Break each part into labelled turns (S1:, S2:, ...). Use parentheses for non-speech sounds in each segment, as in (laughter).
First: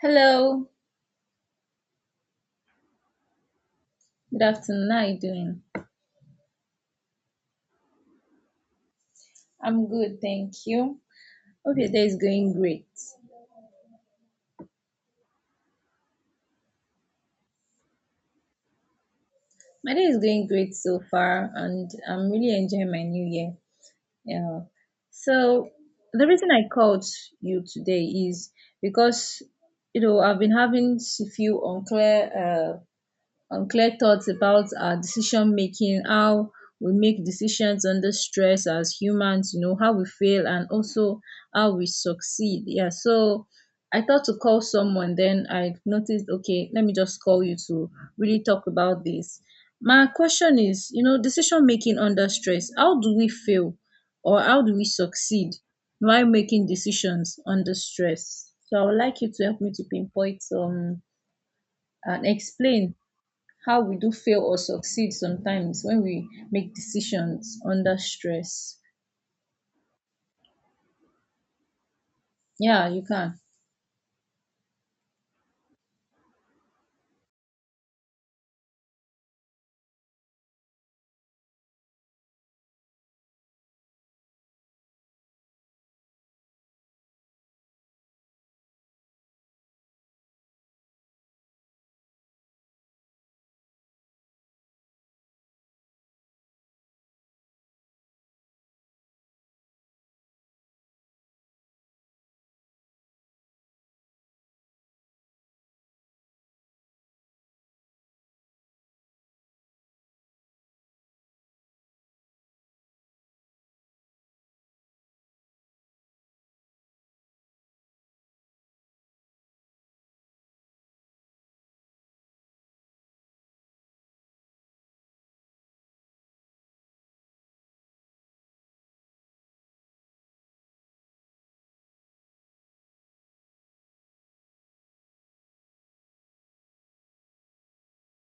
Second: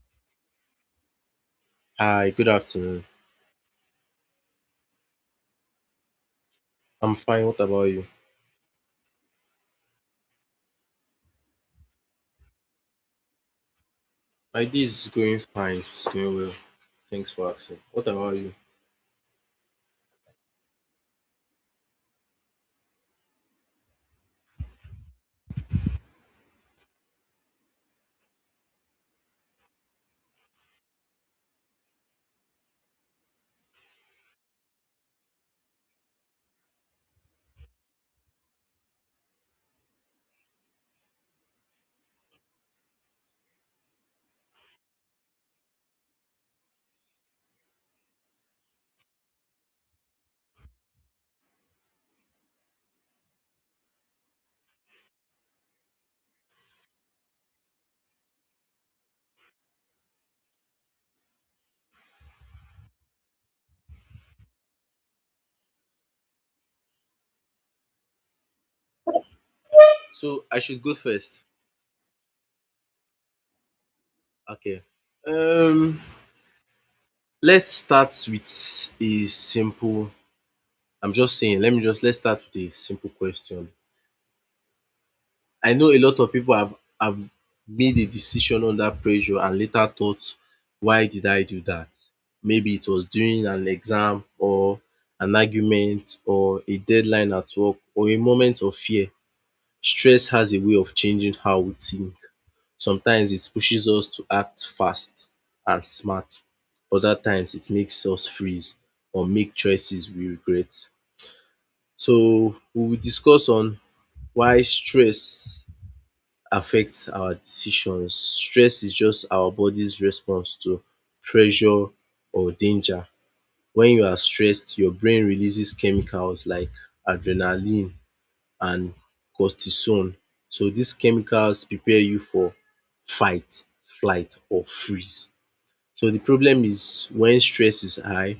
S1: Hello,
S2: Hi, good afternoon.
S1: good afternoon. How are you doing?
S2: I'm fine. What about you?
S1: I'm good, thank you. Hope your day is going great.
S2: My day is going fine. It's going well. Thanks for asking. What about you?
S1: My day is going great so far, and I'm really enjoying my new year. Yeah. So the reason I called you today is because you know I've been having few unclear unclear thoughts about our decision making, how we make decisions under stress as humans, you know, how we fail and also how we succeed. Yeah, so I thought to call someone, then I noticed, okay, let me just call you to really talk about this. My question is, you know, decision making under stress, how do we fail or how do we succeed while making decisions under stress? So I would like you to help me to pinpoint and explain how we do fail or succeed sometimes when we make decisions under stress.
S2: So I should go first.
S1: Yeah, you can.
S2: Okay. Um, let's start with a simple. I'm just saying. Let me just let's start with a simple question. I know a lot of people have made a decision under pressure and later thought, why did I do that? Maybe it was during an exam or an argument or a deadline at work or a moment of fear. Stress has a way of changing how we think. Sometimes it pushes us to act fast and smart. Other times it makes us freeze or make choices we regret. So we will discuss on why stress affects our decisions. Stress is just our body's response to pressure or danger. When you are stressed, your brain releases chemicals like adrenaline and cortisone. So these chemicals prepare you for fight, flight or freeze. So the problem is when stress is high,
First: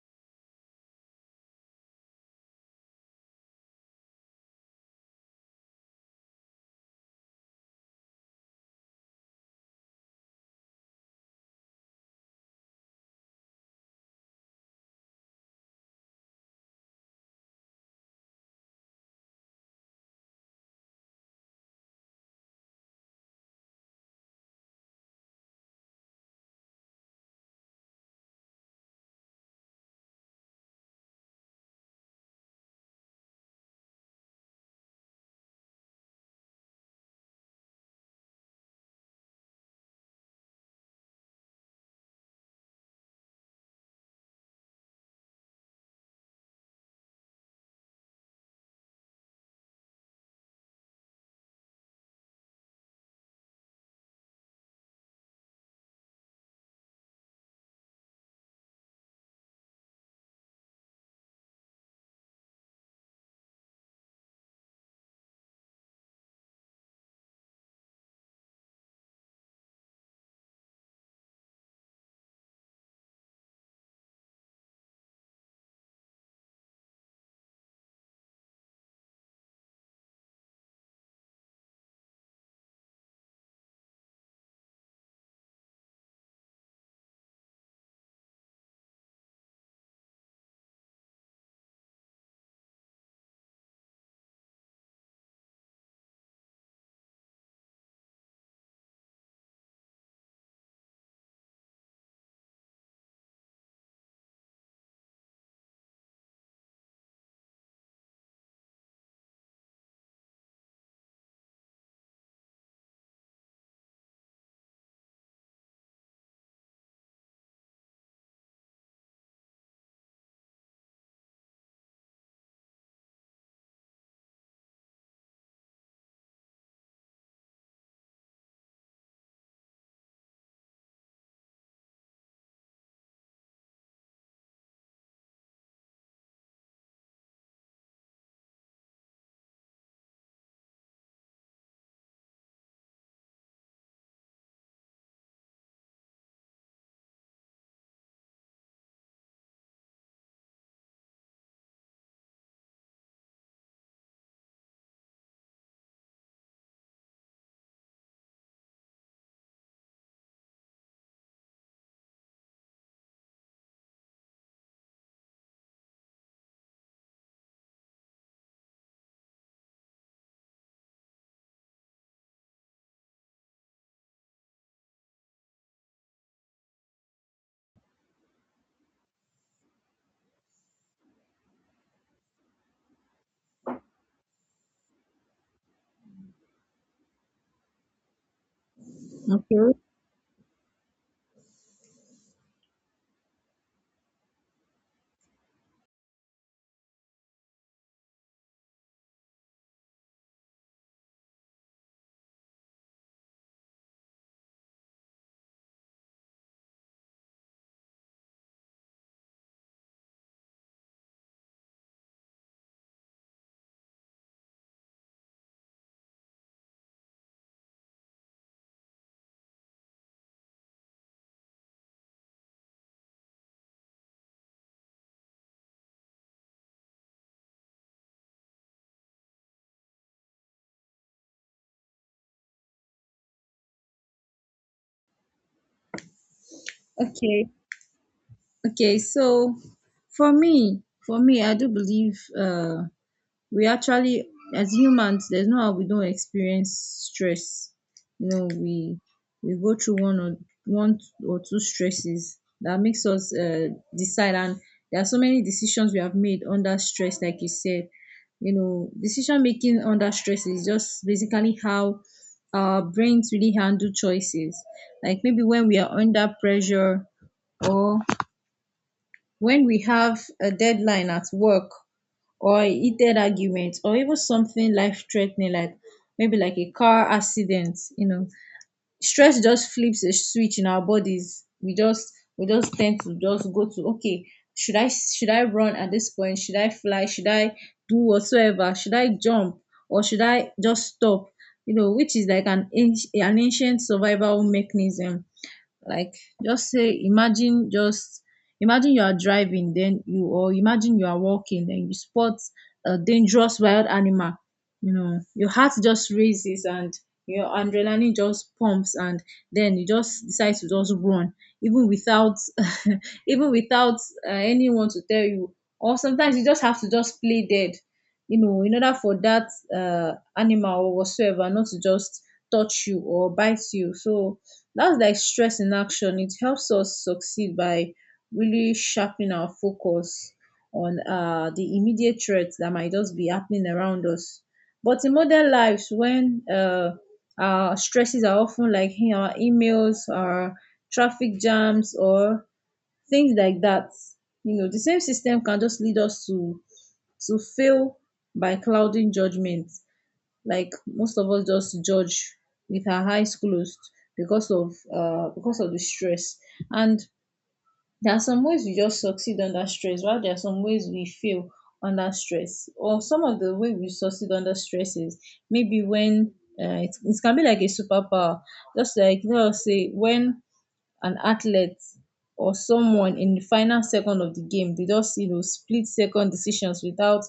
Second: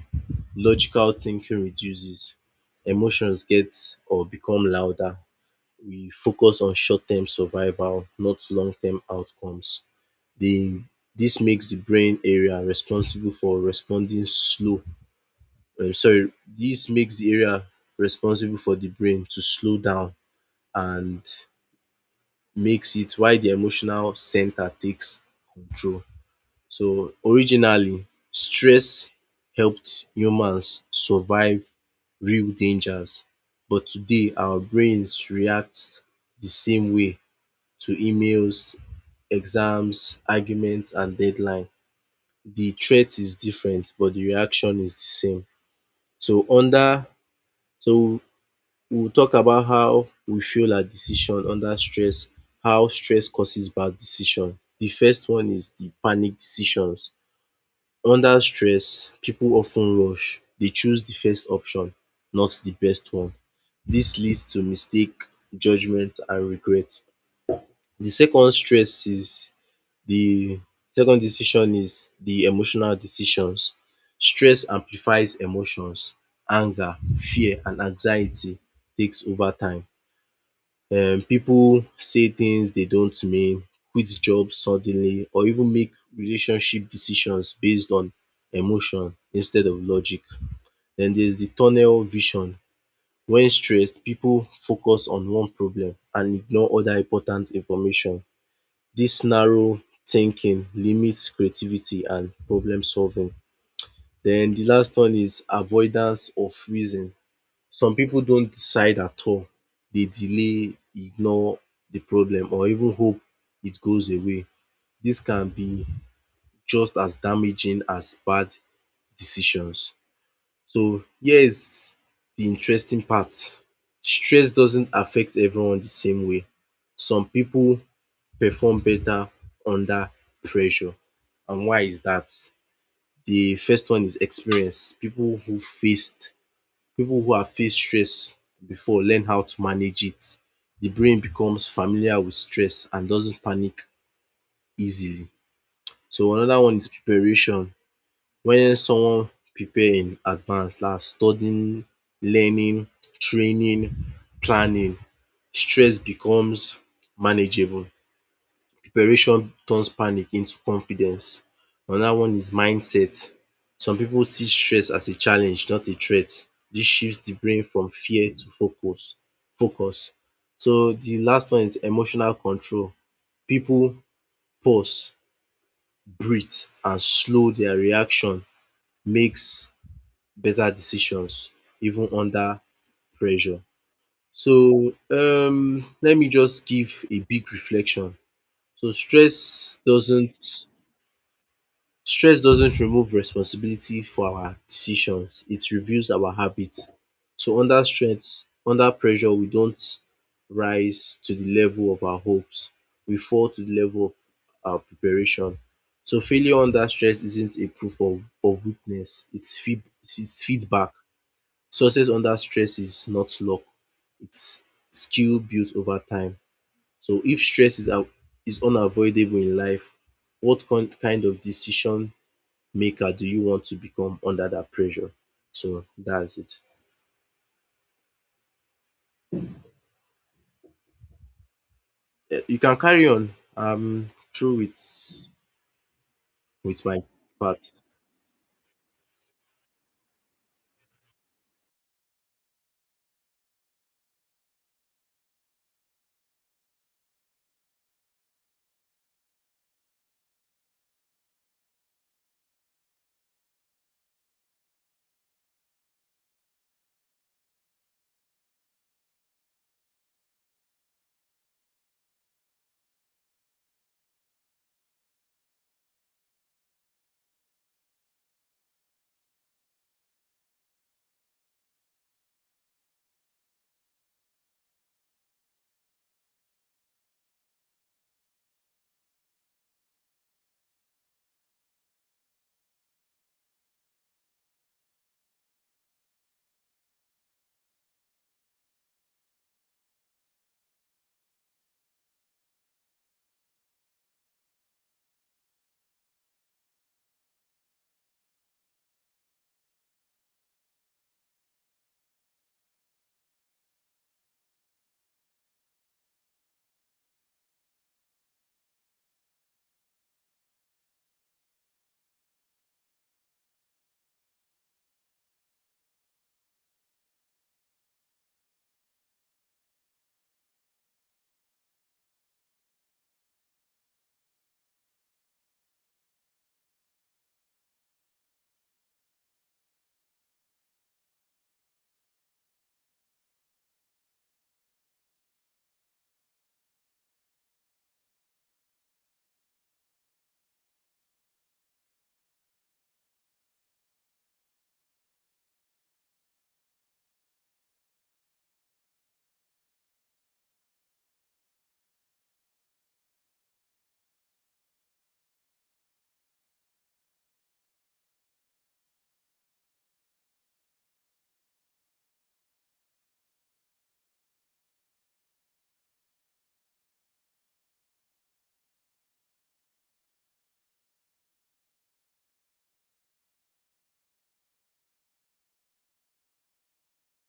S2: logical thinking reduces, emotions get or become louder. We focus on short term survival, not long term outcomes. The this makes the brain area responsible for responding slow. Sorry, this makes the area responsible for the brain to slow down and makes it while the emotional center takes control. So originally, stress helped humans survive real dangers, but today our brains react the same way to emails, exams, arguments and deadline. The threat is different but the reaction is the same. So under so we will talk about how we feel our decision under stress, how stress causes bad decision. The first one is the panic decisions. Under stress, people often rush. They choose the first option, not the best one. This leads to mistake, judgement and regret. The second stress is the second decision is the emotional decisions. Stress amplifies emotions. Anger, fear and anxiety takes over time. Pipu say things they don't mean, quit job suddenly or even make relationship decisions based on emotion instead of logic. Den there's the tunnel vision. When stressed, pipu focus on one problem and ignore other important information. Dis narrow thinking limits creativity and problem solving. Den the last one is avoidance of reason. Some people don't decide at all. They delay, ignore the problem or even hope it goes away. This can be just as damaging as bad decisions. So, here is the interesting part. Stress doesn't affect everyone the same way. Some people perform better under pressure. And why is that? The first one is experience. People who have faced stress before learn how to manage it. The brain becomes familiar with stress and doesn't panic easily. So another one is preparation. When someone prepare in advance like studying, learning, training, planning, stress becomes manageable. Preparation turns panic into confidence. Another one is mindset. Some people see stress as a challenge, not a threat. This shifts the brain from fear to focus. So the last one is emotional control. People pause, breathe and slow their reaction makes better decisions even under pressure. So let me just give a big reflection. So
S1: Okay.
S2: stress doesn't Stress doesn't remove responsibility for our decisions, it reveals our habits. So under stress, under pressure, we don't rise to the level of our hopes, we fall to the level of our preparation. So failure under stress isn't a proof of weakness, it's feedback. Success under stress is not luck, it's skill built over time. So if stress is unavoidable in life, what con kind of decision maker do you want to become under that pressure? So that's it. Eh, you can carry on. I'm through with my
S1: Okay.
S2: part.
S1: Okay. So for me, I do believe. We actually as humans there's no how we don't experience stress, you know, we go through one or two stresses that makes us decide, and there are so many decisions we have made under stress. Like you said, you know, decision making under stress is just basically how our brains really handle choices, like maybe when we are under pressure, or when we have a deadline at work, or a heated argument, or even something life threatening, like maybe like a car accident. You know, stress just flips a switch in our bodies. We just tend to just go to, okay, should I run at this point? Should I fly? Should I do whatsoever? Should I jump, or should I just stop? You know, which is like an ancient survival mechanism. Like, just say imagine just imagine you are driving then you, or imagine you are walking then you spot a dangerous wild animal. You know, your heart just raises and your adrenaline just pumps, and then you just decide to just run, even without (laughs) even without anyone to tell you. Or sometimes you just have to just play dead, you know, in order for that animal or whatsoever not to just touch you or bite you. So that's like stress in action. It helps us succeed by really sharpening our focus on the immediate threats that might just be happening around us. But in modern lives, when our stresses are often like in our emails, our traffic jams, or things like that, you know, the same system can just lead us to fail by clouding judgment. Like most of us just judge with our eyes closed because of the stress. And there are some ways we just succeed under stress, while there are some ways we fail under stress. Or some of the way we succeed under stress is maybe when it can be like a superpower. Just like, let us say, when an athlete or someone in the final second of the game. They just, you know, split second decisions without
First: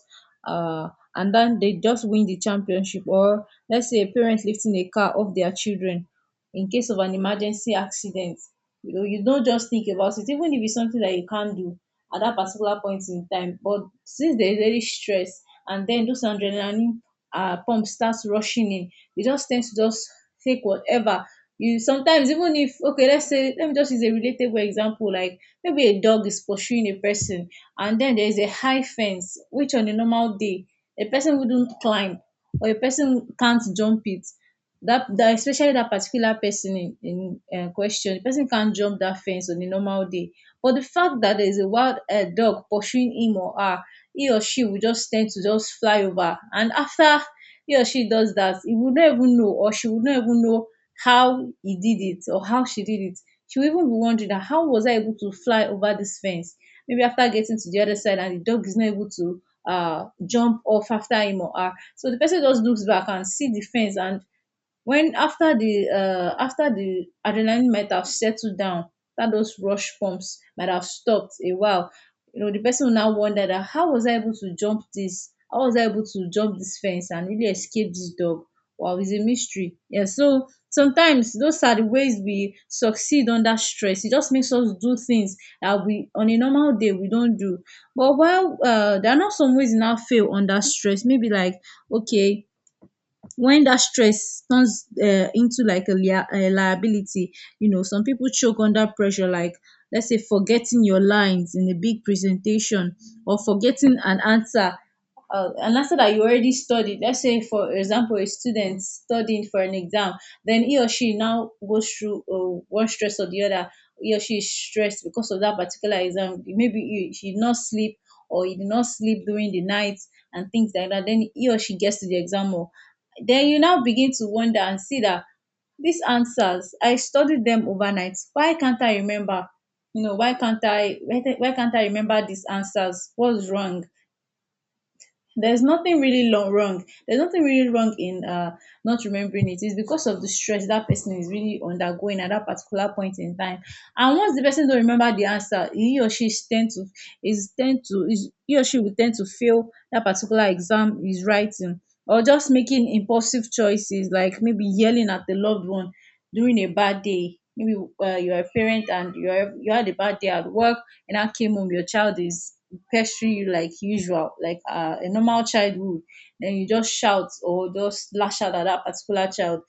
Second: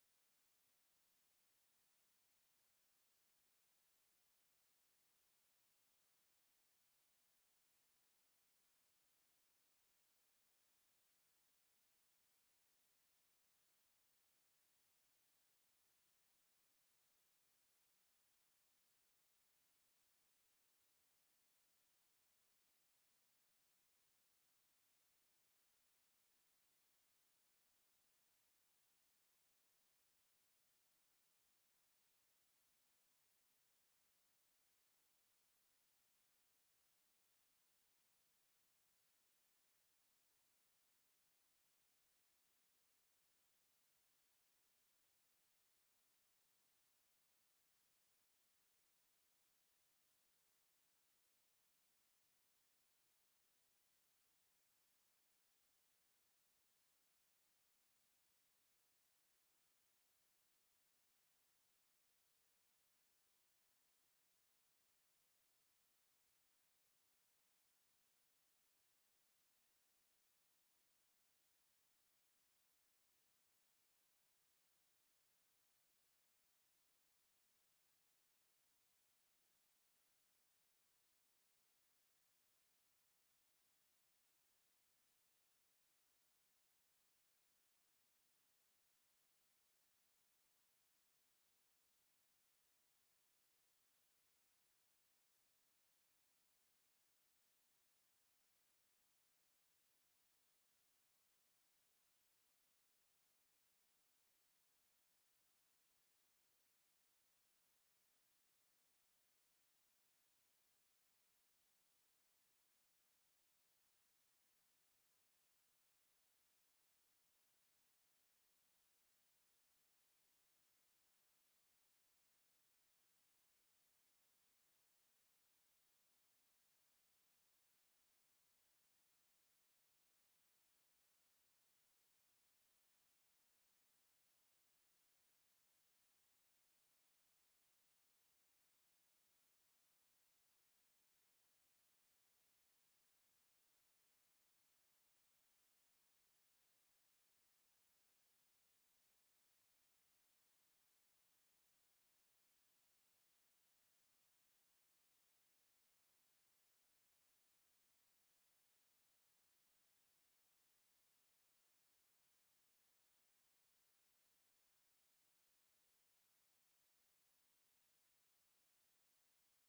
S1: uh and then they just win the championship. Or let's say a parent lifting a car off their children in case of an emergency accident. You know, you don't just think about it, even if it's something that you can't do at that particular point in time. But since there is very stress, and then those adrenaline pump starts rushing in, you just tend to just take whatever. You sometimes, even if, okay, let's say, let me just use a relatable example, like maybe a dog is pursuing a person, and then there is a high fence which on a normal day a person wouldn't climb, or a person can't jump it. That especially that particular person in question, the person can't jump that fence on a normal day. But the fact that there is a wild dog pursuing him or her, he or she will just tend to just fly over. And after he or she does that, he would not even know, or she would not even know how he did it or how she did it. She will even be wondering that, how was I able to fly over this fence? Maybe after getting to the other side and the dog is not able to jump off after him or her. So the person just looks back and see the fence, and when after the adrenaline might have settled down, that those rush pumps might have stopped a while. You know, the person will now wonder that, how was I able to jump this? How was I able to jump this fence and really escape this dog? Wow, it's a mystery. Yeah, so sometimes those are the ways we succeed under stress. It just makes us do things that we on a normal day we don't do. But while there are not some ways we now fail under stress, maybe like, okay, when that stress turns into like a liability. You know, some people choke under pressure, like let's say forgetting your lines in a big presentation, or forgetting an answer, an answer that you already studied. Let's say for example a student studying for an exam, then he or she now goes through one stress or the other. He or she is stressed because of that particular exam. Maybe she did not sleep, or he did not sleep during the night, and things like that. Then he or she gets to the exam hall, then you now begin to wonder and see that, these answers, I studied them overnight. Why can't I remember? You know, why can't I, why can't I remember these answers? What's wrong? There's nothing really wrong. There's nothing really wrong in not remembering it. It's because of the stress that person is really undergoing at that particular point in time. And once the person don't remember the answer, he or she is tend to is tend to is he or she will tend to fail that particular exam is writing. Or just making impulsive choices, like maybe yelling at the loved one during a bad day. Maybe you're a parent and you had a bad day at work, and now came home, your child is pestering you like usual, like a normal child would, then you just shout or just lash out at that particular child.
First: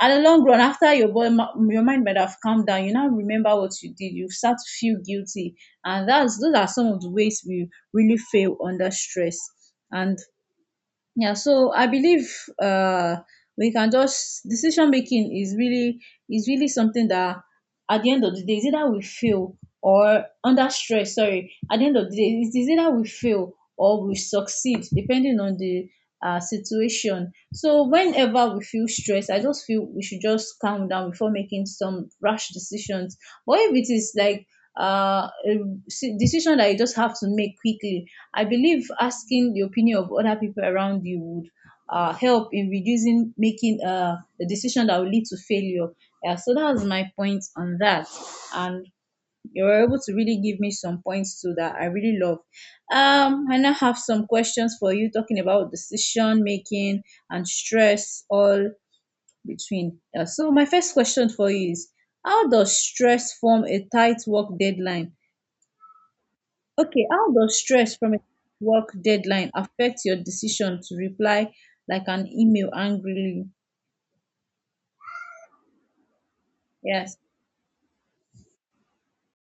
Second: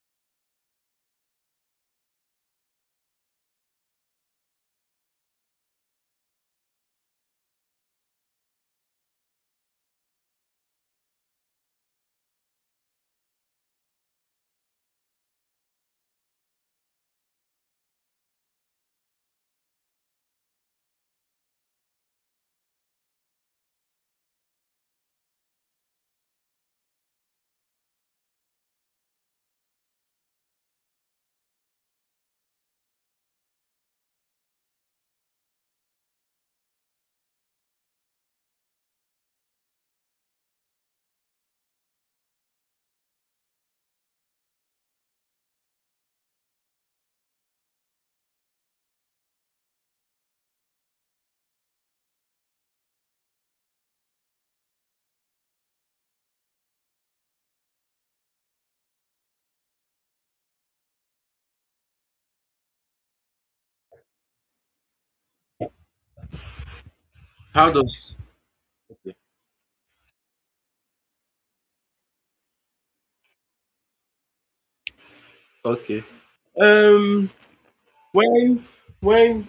S1: At the long run, after your boy, your mind might have calmed down, you now remember what you did. You start to feel guilty, and that's those are some of the ways we really fail under stress. And yeah, so I believe uh, we can just, decision making is really something that at the end of the day is either we fail or under stress. Sorry, at the end of the day it is either we fail or we succeed depending on the situation. So whenever we feel stressed, I just feel we should just calm down before making some rash decisions. But if it is like a decision that you just have to make quickly, I believe asking the opinion of other people around you would help in reducing making a decision that will lead to failure. Yeah, so that was my point on that. And you were able to really give me some points too that I really love. I now have some questions for you talking about decision making and stress all between. Yeah, so my first question for you is, how does stress form a tight work deadline. Okay, how does
S2: How
S1: stress from
S2: does
S1: a work
S2: Okay.
S1: deadline affect your decision to reply like an email angrily?
S2: Okay.
S1: Yes.
S2: Um when when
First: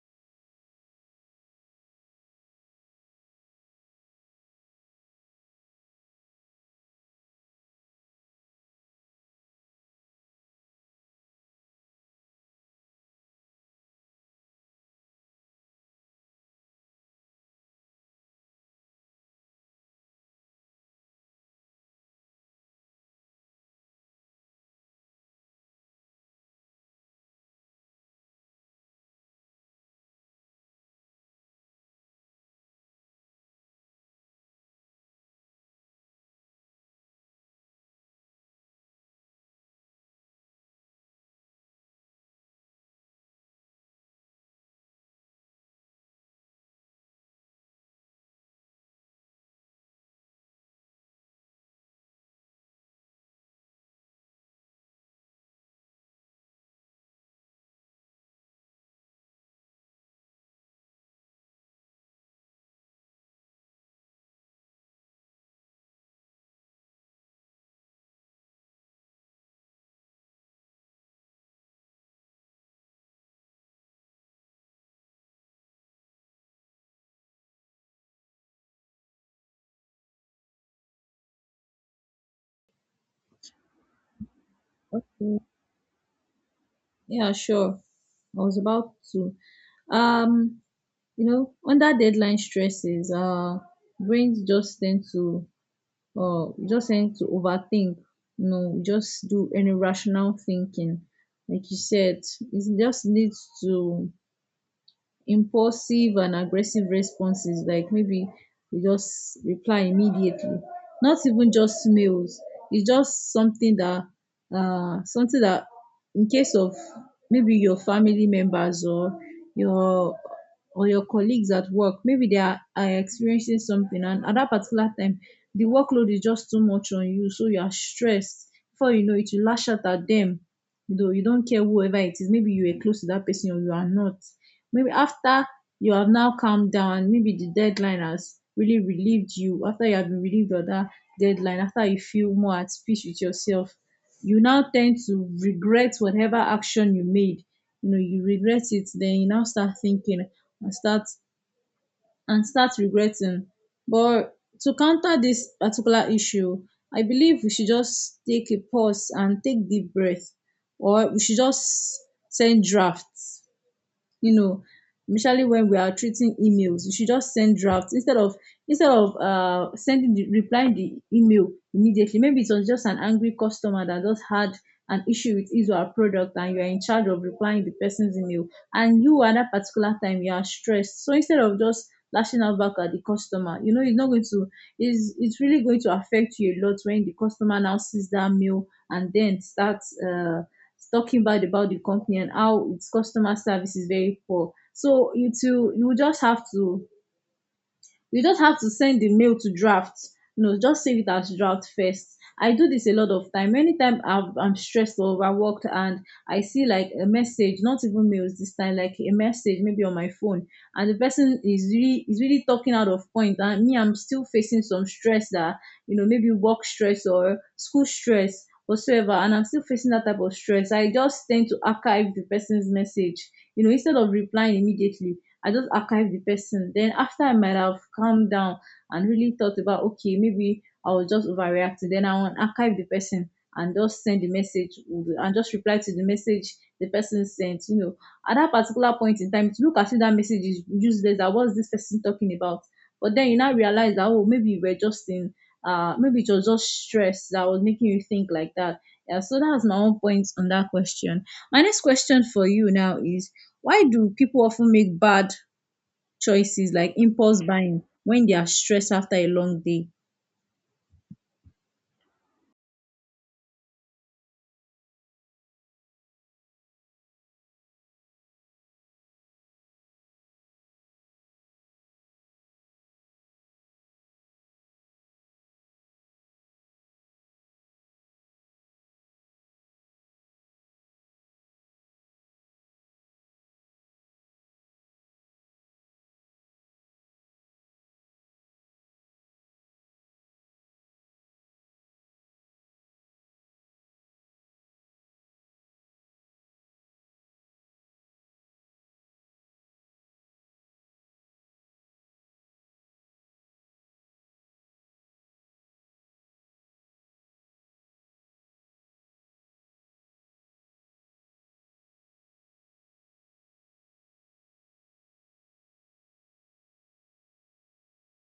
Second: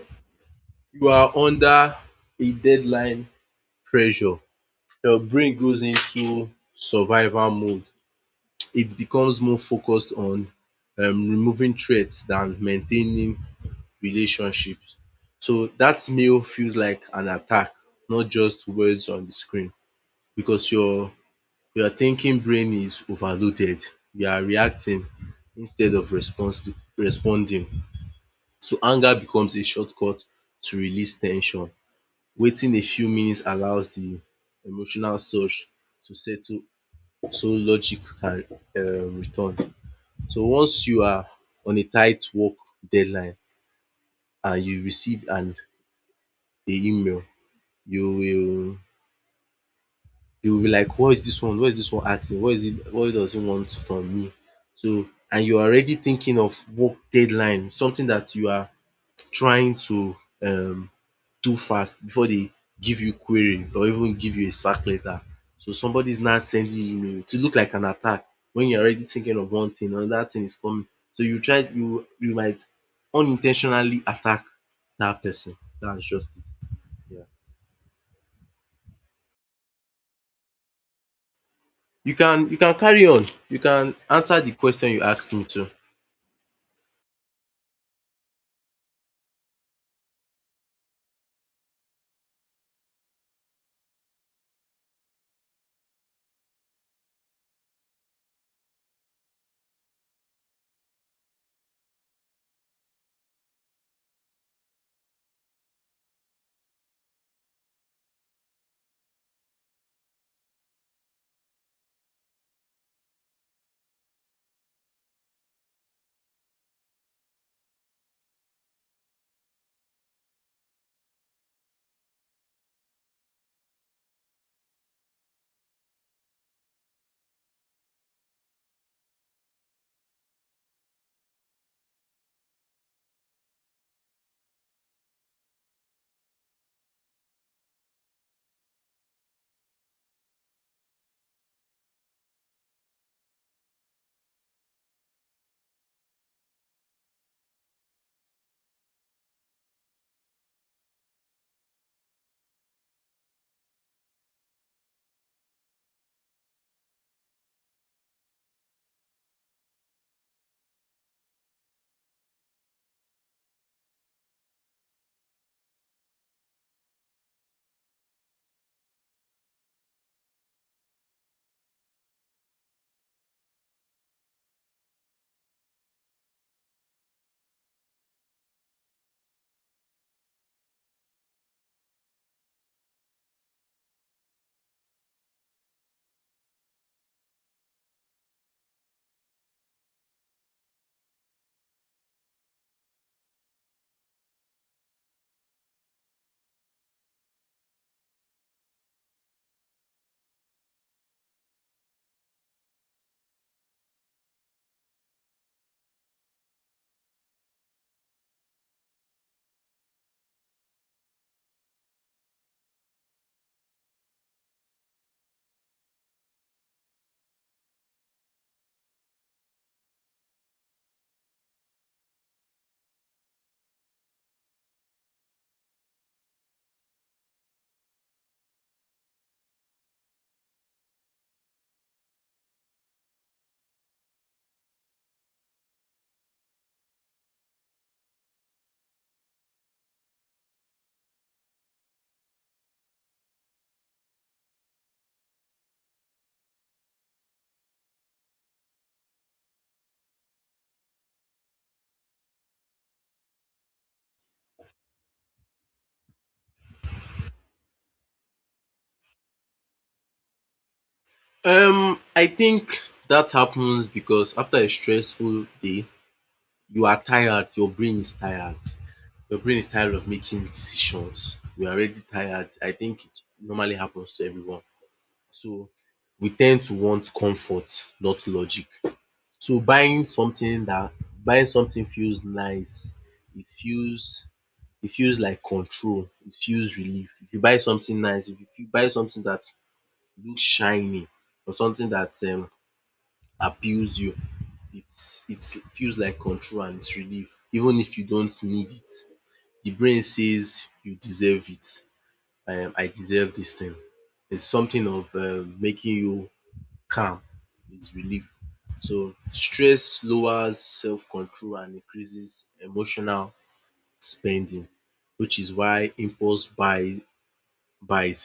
S2: you are under a deadline pressure, your brain goes into survival mode. It becomes more focused on removing threats than maintaining relationships. So that mail feels like an attack, not just words on the screen because your thinking brain is overloaded. You are reacting instead of response responding. So anger becomes a shortcut to release tension. Waiting a few minutes allows the emotional surge to settle so logic can return. So once you are on a tight work deadline and you receive an a email, you will you will be like, what is this one? What is this one asking? What is it? What does he want from me? So, and you're already thinking of work deadline, something that you are trying to um do fast before they give you query or even give you a slack letter. So somebody is now sending you email, it look like an attack. When you're already thinking of one thing, another thing is coming. So you try you you might unintentionally attack that person. That's just it. Yeah. You can carry on. You can answer the question you asked
S1: Okay.
S2: me to.
S1: Yeah, sure. I was about to. Um, you know, under deadline stresses, brains just tend to overthink. You know, just do any rational thinking, like you said. It just needs to impulsive and aggressive responses, like maybe you just reply immediately, not even just mails. It's just something that uh something that in case of maybe your family members your or your colleagues at work, maybe they are experiencing something, and at that particular time the workload is just too much on you, so you are stressed. Before you know it, you lash out at them. You know, you don't care whoever it is, maybe you are close to that person or you are not. Maybe after you have now calmed down, maybe the deadline has really relieved you, after you have been relieved of that deadline, after you feel more at peace with yourself, you now tend to regret whatever action you made. You know, you regret it, then you now start thinking, and start and start regretting. But to counter this particular issue, I believe we should just take a pause and take deep breath, or we should just send drafts, you know, especially when we are treating emails. You should just send drafts instead of instead of sending the replying the email immediately. Maybe it was just an angry customer that just had an issue with his or her product, and you are in charge of replying the person's email, and you at that particular time you are stressed. So instead of just lashing out back at the customer, you know, it's not going to is it's really going to affect you a lot when the customer now sees that mail and then starts talking bad about the company and how its customer service is very poor. So it will you will just have to you just have to send the mail to draft. You know, just save it as draft first. I do this a lot of time. Anytime I'm stressed or overworked and I see like a message, not even mails this time, like a message maybe on my phone, and the person is really talking out of point, and me I'm still facing some stress that, you know, maybe work stress or school stress whatsoever, and I'm still facing that type of stress, I just tend to archive the person's message, you know, instead of replying immediately. I just archive the person. Then after I might have calmed down and really thought about, okay, maybe I was just overreacting, then I will archive the person and just send the message and just reply to the message the person sent. You know, at that particular point in time, it look as if that message is useless. That what's this person talking about? But then you now realize that, oh, maybe you were just in maybe it was just stress that was making you think like that. Yeah, so that's my own point on that question. My next question for you now is, why do people often make bad choices like impulse buying when they are stressed after a long day?
S2: I think that happens because after a stressful day, you are tired. Your brain is tired. Your brain is tired of making decisions. We are already tired. I think it normally happens to everyone. So we tend to want comfort, not logic. So buying something feels nice. It feels it feels like control, it feels relief. If you buy something nice, if you buy something that looks shiny or something that appeals you, it feels like control and it's relief even if you don't need it. The brain says you deserve it, I deserve this thing. It's something of making you calm, it's relief. So stress lowers self control and increases emotional spending, which is why impulse buys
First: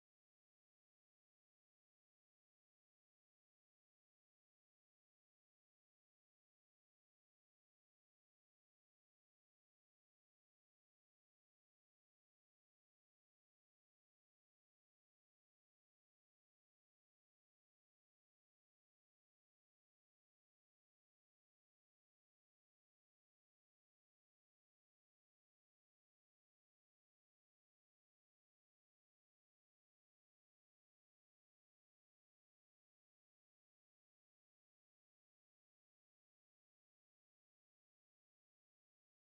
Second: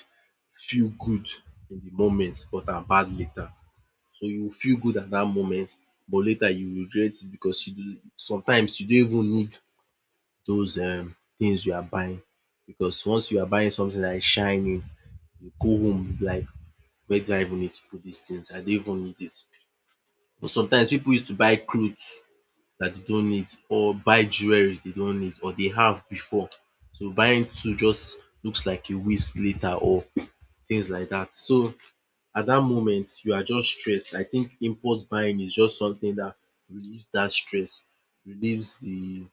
S2: feel good in the moment but are bad later. So you feel good at that moment but later you regret it because you do, sometimes you don't even need those things you are buying. Because once you are buying something like shining, you go home like, where do I even need to put these things? I don't even need it. But sometimes people used to buy clothes that they don't need or buy jewelry they don't need or they have before. So buying two just looks like a waste later or things like that. So at that moment you are just stressed. I think impulse buying is just something that relieves that stress, relieves the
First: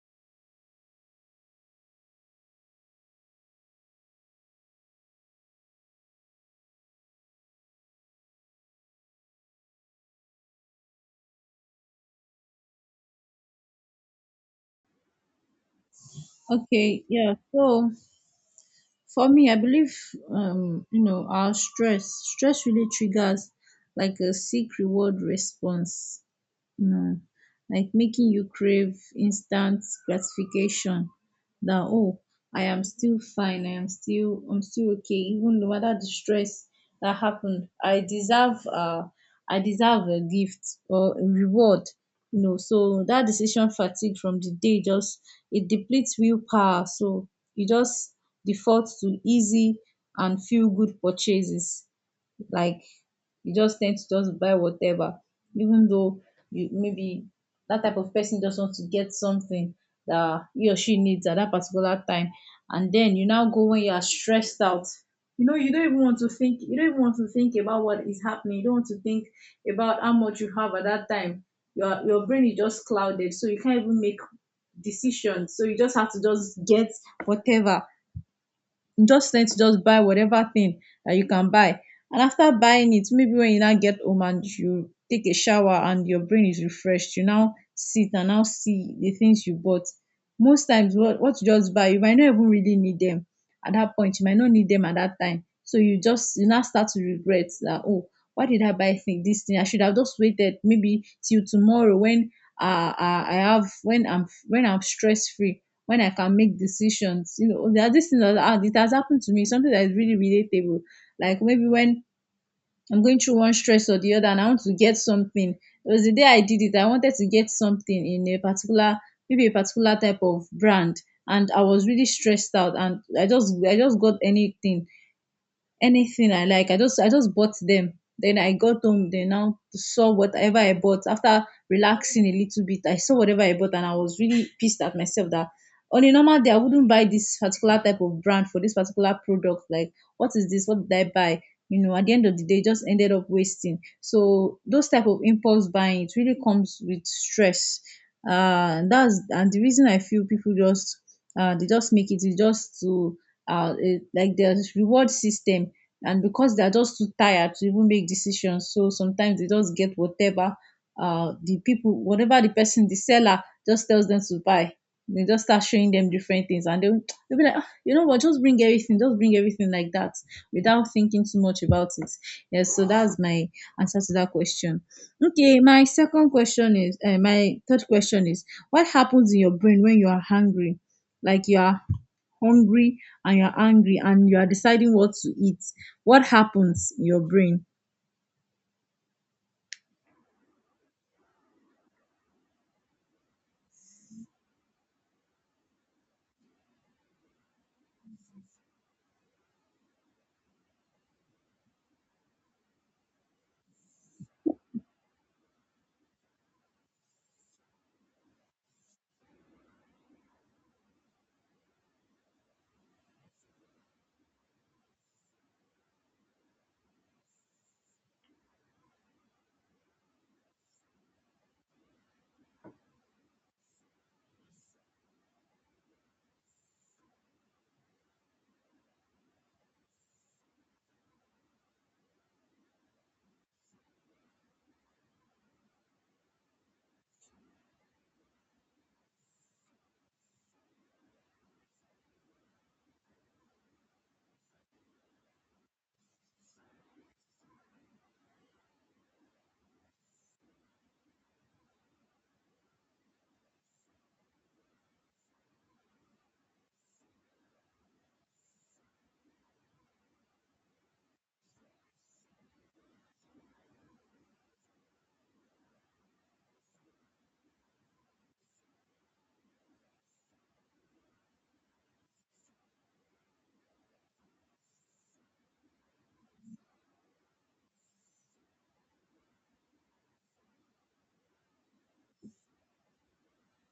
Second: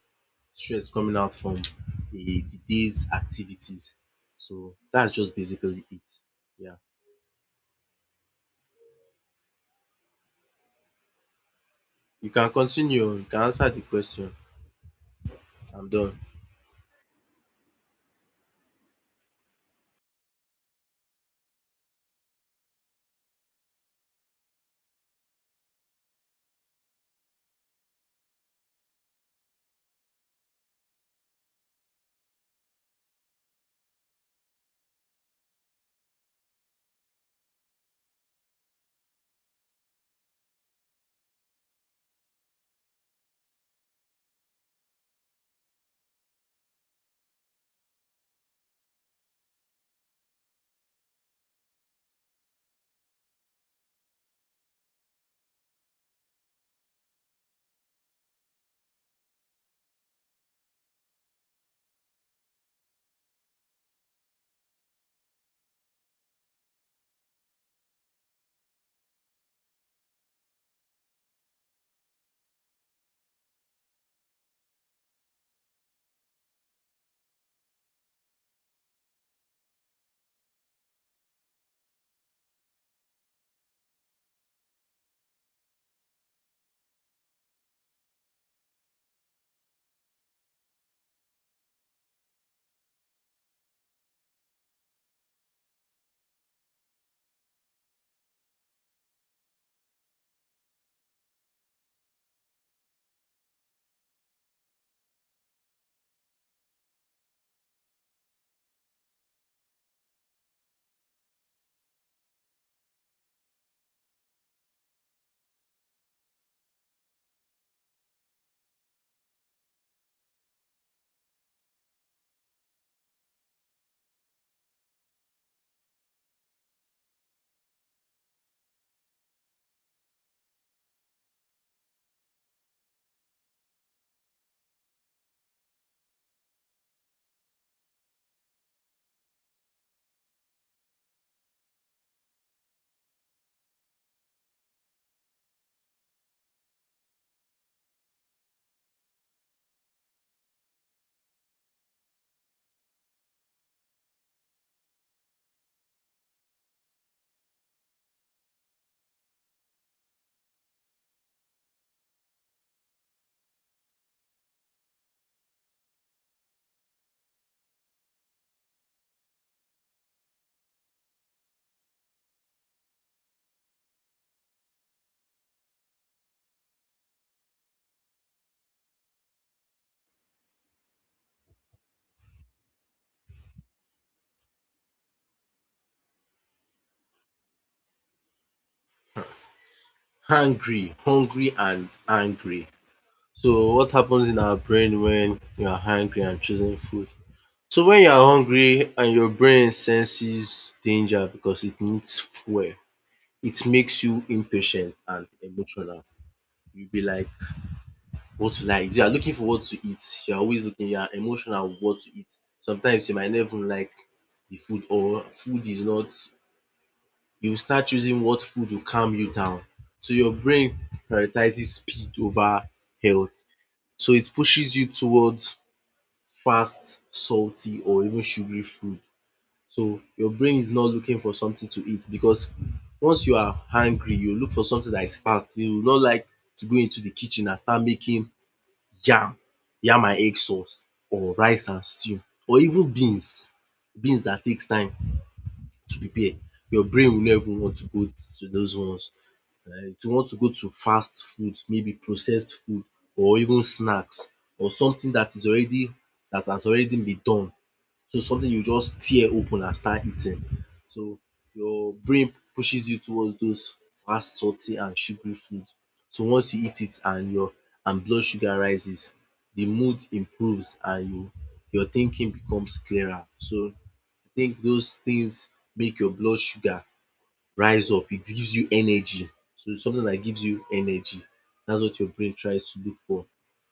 S2: stress coming out from the day's activities. So that's just basically it. Yeah. You can continue. You can answer the question. I'm done.
S1: Okay, yeah. So for me, I believe, you know, our stress really triggers like a seek reward response. No. Like making you crave instant gratification that, oh, I am still fine, I'm still okay, even no matter the stress that happened. I deserve I deserve a gift or a reward. You know, so that decision fatigue from the day just, it depletes willpower. So you just default to easy and feel good purchases, like you just tend to just buy whatever, even though you maybe, that type of person just wants to get something that he or she needs at that particular time, and then you now go when you are stressed out, you know, you don't even want to think, you don't even want to think about what is happening, you don't want to think about how much you have at that time. Your brain is just clouded, so you can't even make decisions, so you just have to just get whatever, just tend to just buy whatever thing that you can buy. And after buying it, maybe when you now get home and you take a shower and your brain is refreshed, you now sit and now see the things you bought. Most times, what you just buy, you might not even really need them at that point. You might not need them at that time. So you just, you now start to regret that, oh, why did I buy thing, this thing? I should have just waited maybe till tomorrow when I have, when I'm stress free, when I can make decisions. You know, there are these things that, ah, it has happened to me, something that is really relatable. Like maybe when I'm going through one stress or the other and I want to get something. It was the day I did it, I wanted to get something in a particular, maybe a particular type of brand, and I was really stressed out, and I just got anything, anything I like. I just bought them. Then I got home. Then now saw whatever I bought. After relaxing a little bit, I saw whatever I bought, and I was really pissed at myself that on a normal day I wouldn't buy this particular type of brand for this particular product. Like, what is this? What did I buy? You know, at the end of the day, it just ended up wasting. So those type of impulse buying, it really comes with stress. And that's and the reason I feel people just they just make it is just to like their reward system, and because they are just too tired to even make decisions, so sometimes they just get whatever the people whatever the person the seller just tells them to buy. They just start showing them different things, and they'll be like, "Ah, you know what, just bring everything, just bring everything," like that, without thinking too much about it. Yes, so that's my answer to that question. Okay, my second question is my third question is, what happens in your brain when you are hungry, like you are hungry and you're angry and you are deciding what to eat, what happens in your brain?
S2: Hungry, hungry and angry. So what happens in our brain when you are hungry and choosing food? So when you are hungry and your brain senses danger because it needs fuel, it makes you impatient and emotional. You'll be like, what to like? You are looking for what to eat. You're always looking, you are emotional with what to eat. Sometimes you might not even like the food or food is not, you start choosing what food will calm you down. So your brain prioritizes speed over health. So it pushes you towards fast, salty or even sugary food. So your brain is not looking for something to eat because once you are hungry, you look for something that is fast. You will not like to go into the kitchen and start making yam, yam and egg sauce or rice and stew or even beans that takes time to prepare. Your brain will not even want to go to those ones. It will want to go to fast food, maybe processed food or even snacks or something that is already, that has already been done, to something you just tear open and start eating. So your brain pushes you towards those fast, salty and sugary food. So once you eat it and your and blood sugar rises, the mood improves and your thinking becomes clearer. So I think those things make your blood sugar rise up, it gives you energy. So something that gives you energy. That's what your brain tries to look for.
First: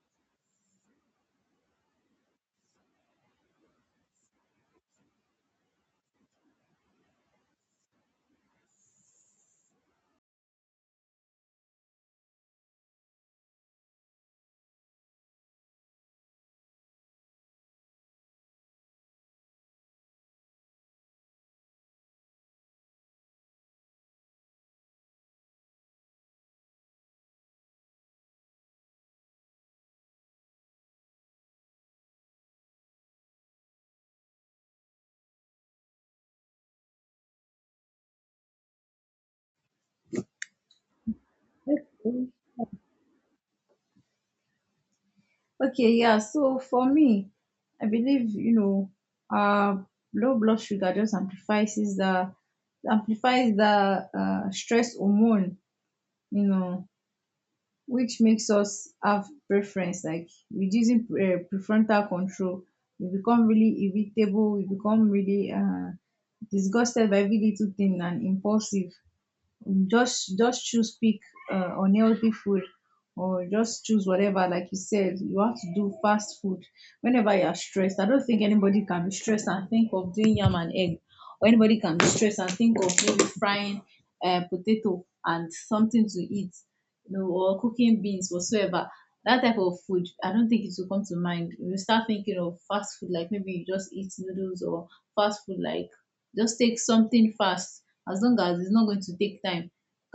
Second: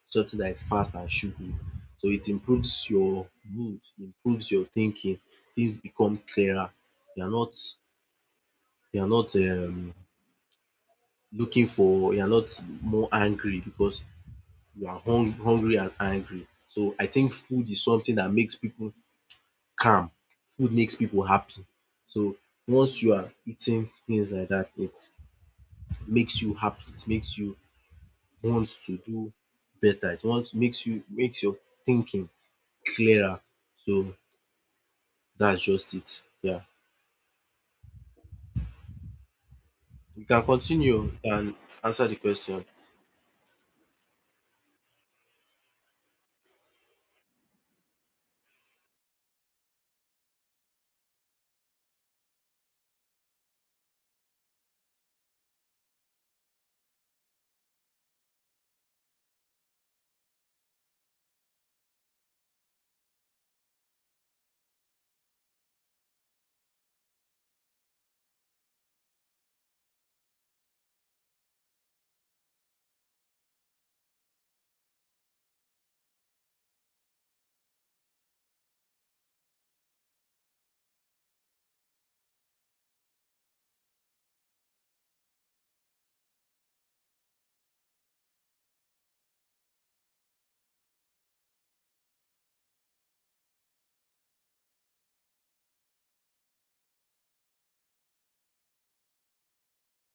S2: Something that is fast and sugary. So it improves your mood, improves your thinking. Things become clearer. You are not you are not looking for you are not more angry because you are hungry and angry. So I think food is something that makes people calm. Food makes people happy. So once you are eating things like that, it makes you happy, it makes you want to do better, it want makes you makes your thinking clearer. So that's just it. Yeah. You can continue and answer the
S1: Okay.
S2: question.
S1: Okay, yeah. So for me, I believe, you know, uh low blood sugar just amplifies the stress hormone, you know, which makes us have preference, like reducing prefrontal control. You become really irritable, you become really disgusted by every little thing and impulsive. Just choose pick unhealthy food or just choose whatever. Like you said, you have to do fast food whenever you are stressed. I don't think anybody can be stressed and think of doing yam and egg, or anybody can be stressed and think of maybe frying potato and something to eat, you know, or cooking beans whatsoever. That type of food, I don't think it will come to mind. You start thinking of fast food, like maybe you just eat noodles, or fast food like just take something fast, as long as it's not going to take time.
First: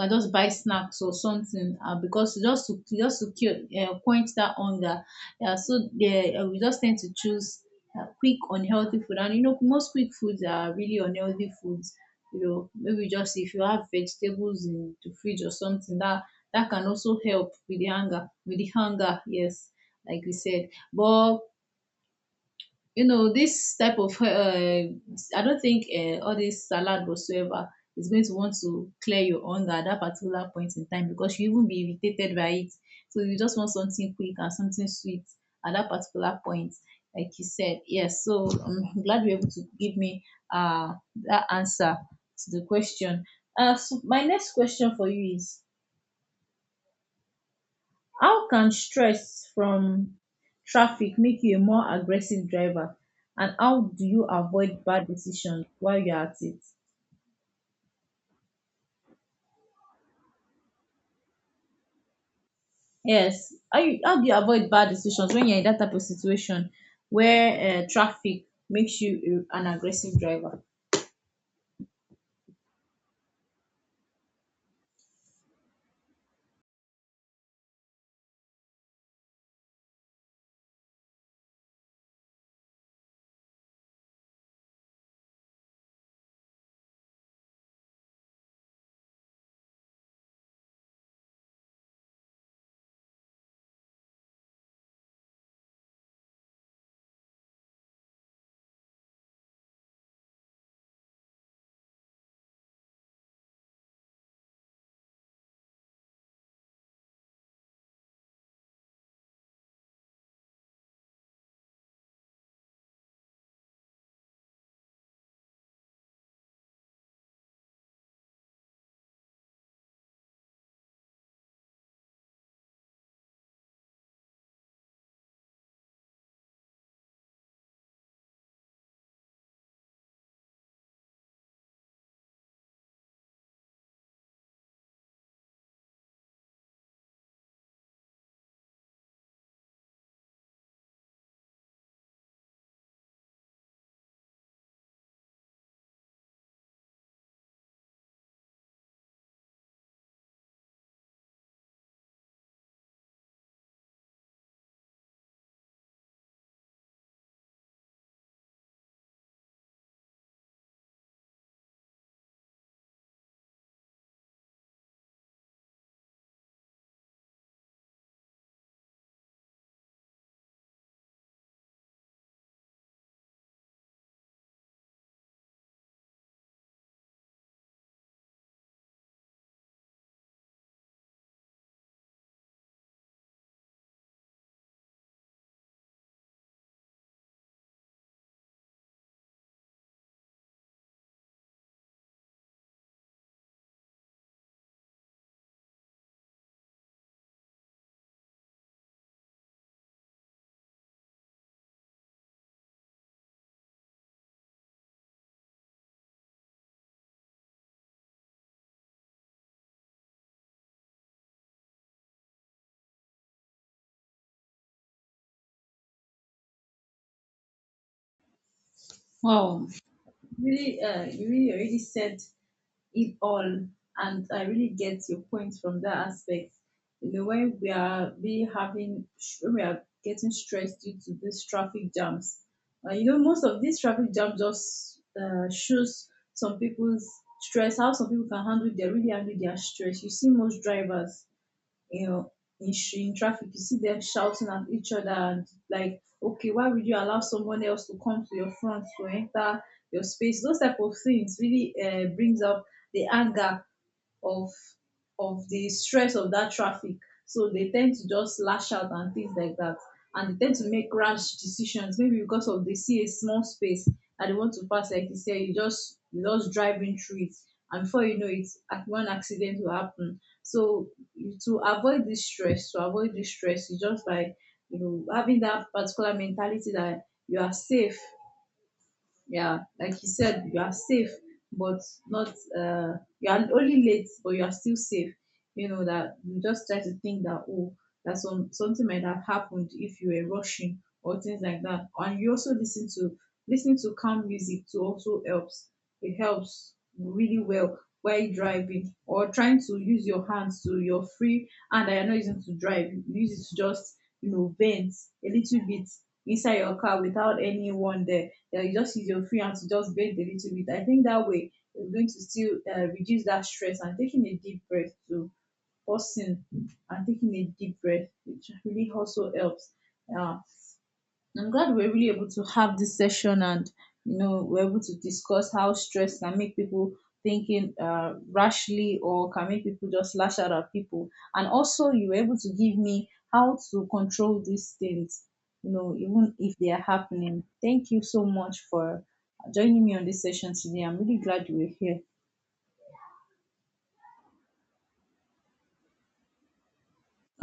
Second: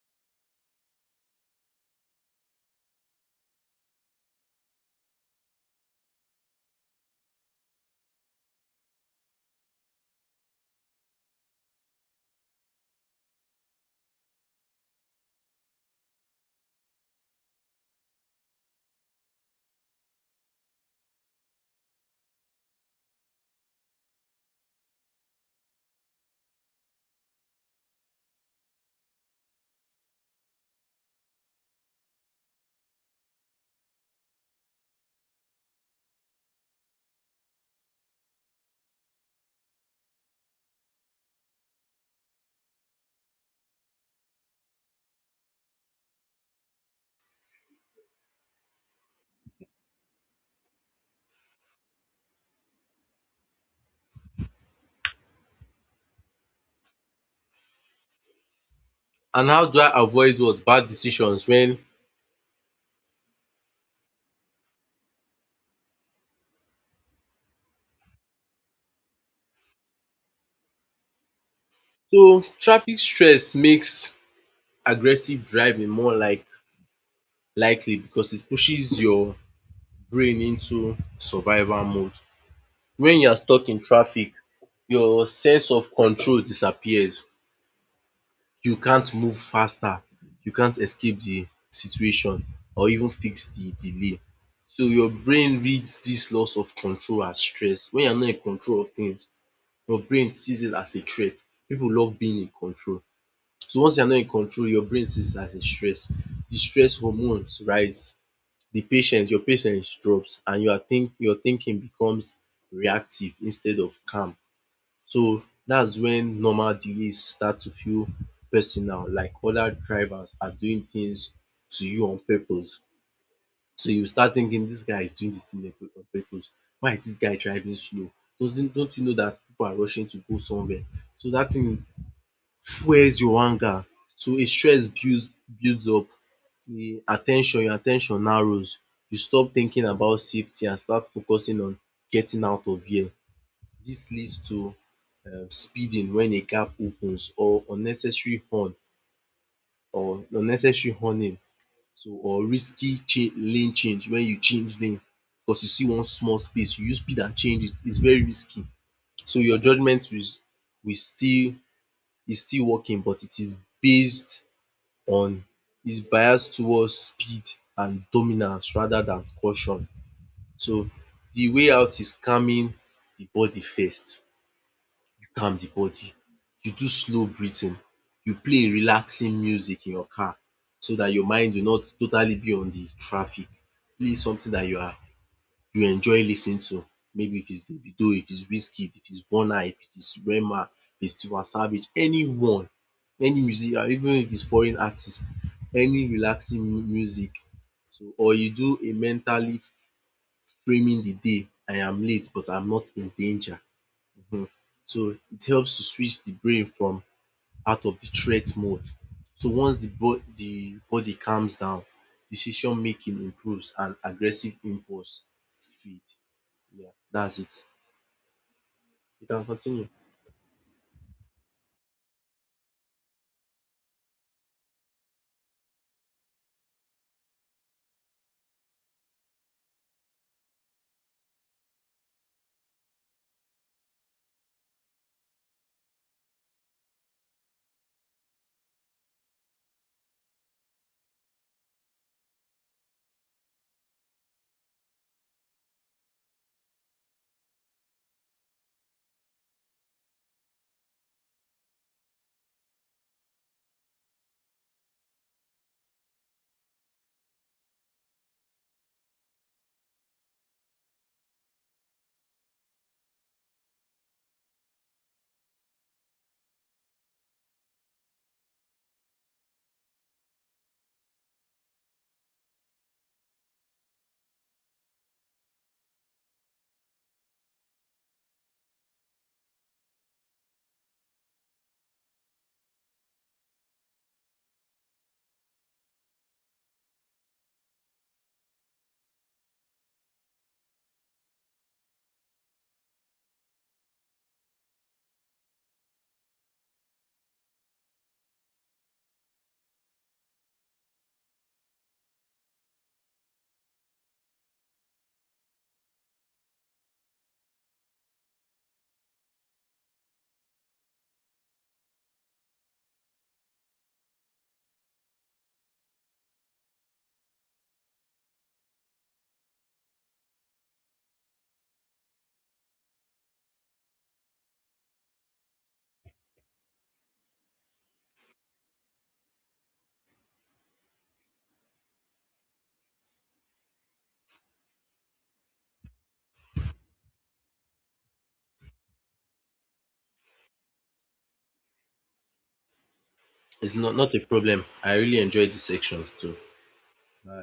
S1: You can just buy snacks or something, and because just to cure, quench that hunger. Yeah, so there, we just tend to choose quick unhealthy food, and you know most quick foods are really unhealthy foods. You know, maybe just if you have vegetables in the fridge or something that that can also help with the hunger, with the hunger, yes, like we said. But you know this type of I don't think all this salad whatsoever is going to want to clear your hunger at that particular point in time, because you even be irritated by it. So you just want something quick and something sweet at that particular point, like you said. Yes, so I'm glad you're able to give me uh that answer to the question. So my next question for you is, how can stress from traffic make you a more aggressive driver, and how do you avoid bad decisions while you're at it?
S2: And how do I avoid what? Bad decisions when.
S1: Yes, how, you, how do you avoid bad decisions when you're in that type of situation where traffic makes you a- an aggressive driver?
S2: So traffic stress makes aggressive driving more like likely because it pushes your brain into survival mode. When you are stuck in traffic, your sense of control disappears. You can't move faster, you can't escape the situation or even fix the delay. So your brain reads dis loss of control as stress. Wen you are not in control of things, your brain sees it as a threat. Pipu love being in control. So once you are not in control, your brain sees it as a stress. The stress hormones rise, your patience drops and your thinking becomes reactive instead of calm. So that's when normal delays start to feel personal, like other drivers are doing things to you on purpose. So you start thinking this guy is doing this thing on purpose. Why is this guy driving slow? Doesn't Don't you know that people are rushing to go somewhere? So that thing fuels your anger. So a stress builds up. Your attention narrows. You stop thinking about safety and start focusing on getting out of here. This leads to speeding when a gap opens or unnecessary horning, so or lane change. When you change lane because you see one small space, you use speed and change it, is very risky. So your judgement will still is still working but it is based on is bias towards speed and dominance rather than caution. So, the way out is calming the body first. Calm the body. You do slow breathing, you play relaxing music in your car so dat your mind will not totally be on the traffic. Play something dat you enjoy lis ten ing to. Maybe if it's Davido, if it's Wizkid, if it's Burna, if it is Rema, if it's Tiwa Savage, anyone, any music even if it's foreign artist, any relaxing music. So or you do a mentally framing the day, I am late but I'm not in danger. um so it helps to switch the brain from out of the threat mode. So once the body calms down, decision making improves and aggressive impulse feed. Yeah, that's it. You can
S1: Wow,
S2: continue.
S1: really, you really already said it all. And I really get your point from that aspect. You know, when we are be having, when we are getting stressed due to these traffic jams, you know, most of these traffic jams just shows some people's stress, how some people can handle, they really handle their stress. You see most drivers, you know, in, sh- in traffic, you see them shouting at each other, and like, okay, why would you allow someone else to come to your front to enter your space? Those type of things really brings up the anger of of the stress of that traffic, so they tend to just lash out and things like that. And they tend to make rash decisions, maybe because of they see a small space and they want to pass, like you say, you just driving through it, and before you know it, ac- one accident will happen. So you- to avoid this stress, to avoid this stress is just by, you know, having that particular mentality that you are safe. Yeah, like you said, you are safe, but not uh you are only late, but you are still safe. You know, that you just try to think that, oh, that some something might have happened if you were rushing or things like that. And you also listen to listening to calm music too also helps. It helps really well while driving, or trying to use your hands, to your free hand that you're not using to drive, you use it to just, you know, bend a little bit inside your car without anyone there. Yeah, you just use your free hand to just breathe a little bit. I think that way you're going to still reduce that stress. And taking a deep breath too, pausing and taking a deep breath, which really also helps. Um, I'm glad we're really able to have this session, and you know we're able to discuss how stress can make people thinking rashly, or can make people just lash out at people. And also you were able to give me how to control these things, you know, even if they are happening. Thank you so much for joining me on this session today. I'm really glad you were here.
S2: It's not a problem. I really enjoyed this section too.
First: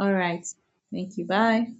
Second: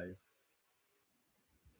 S1: All right. Thank you. Bye.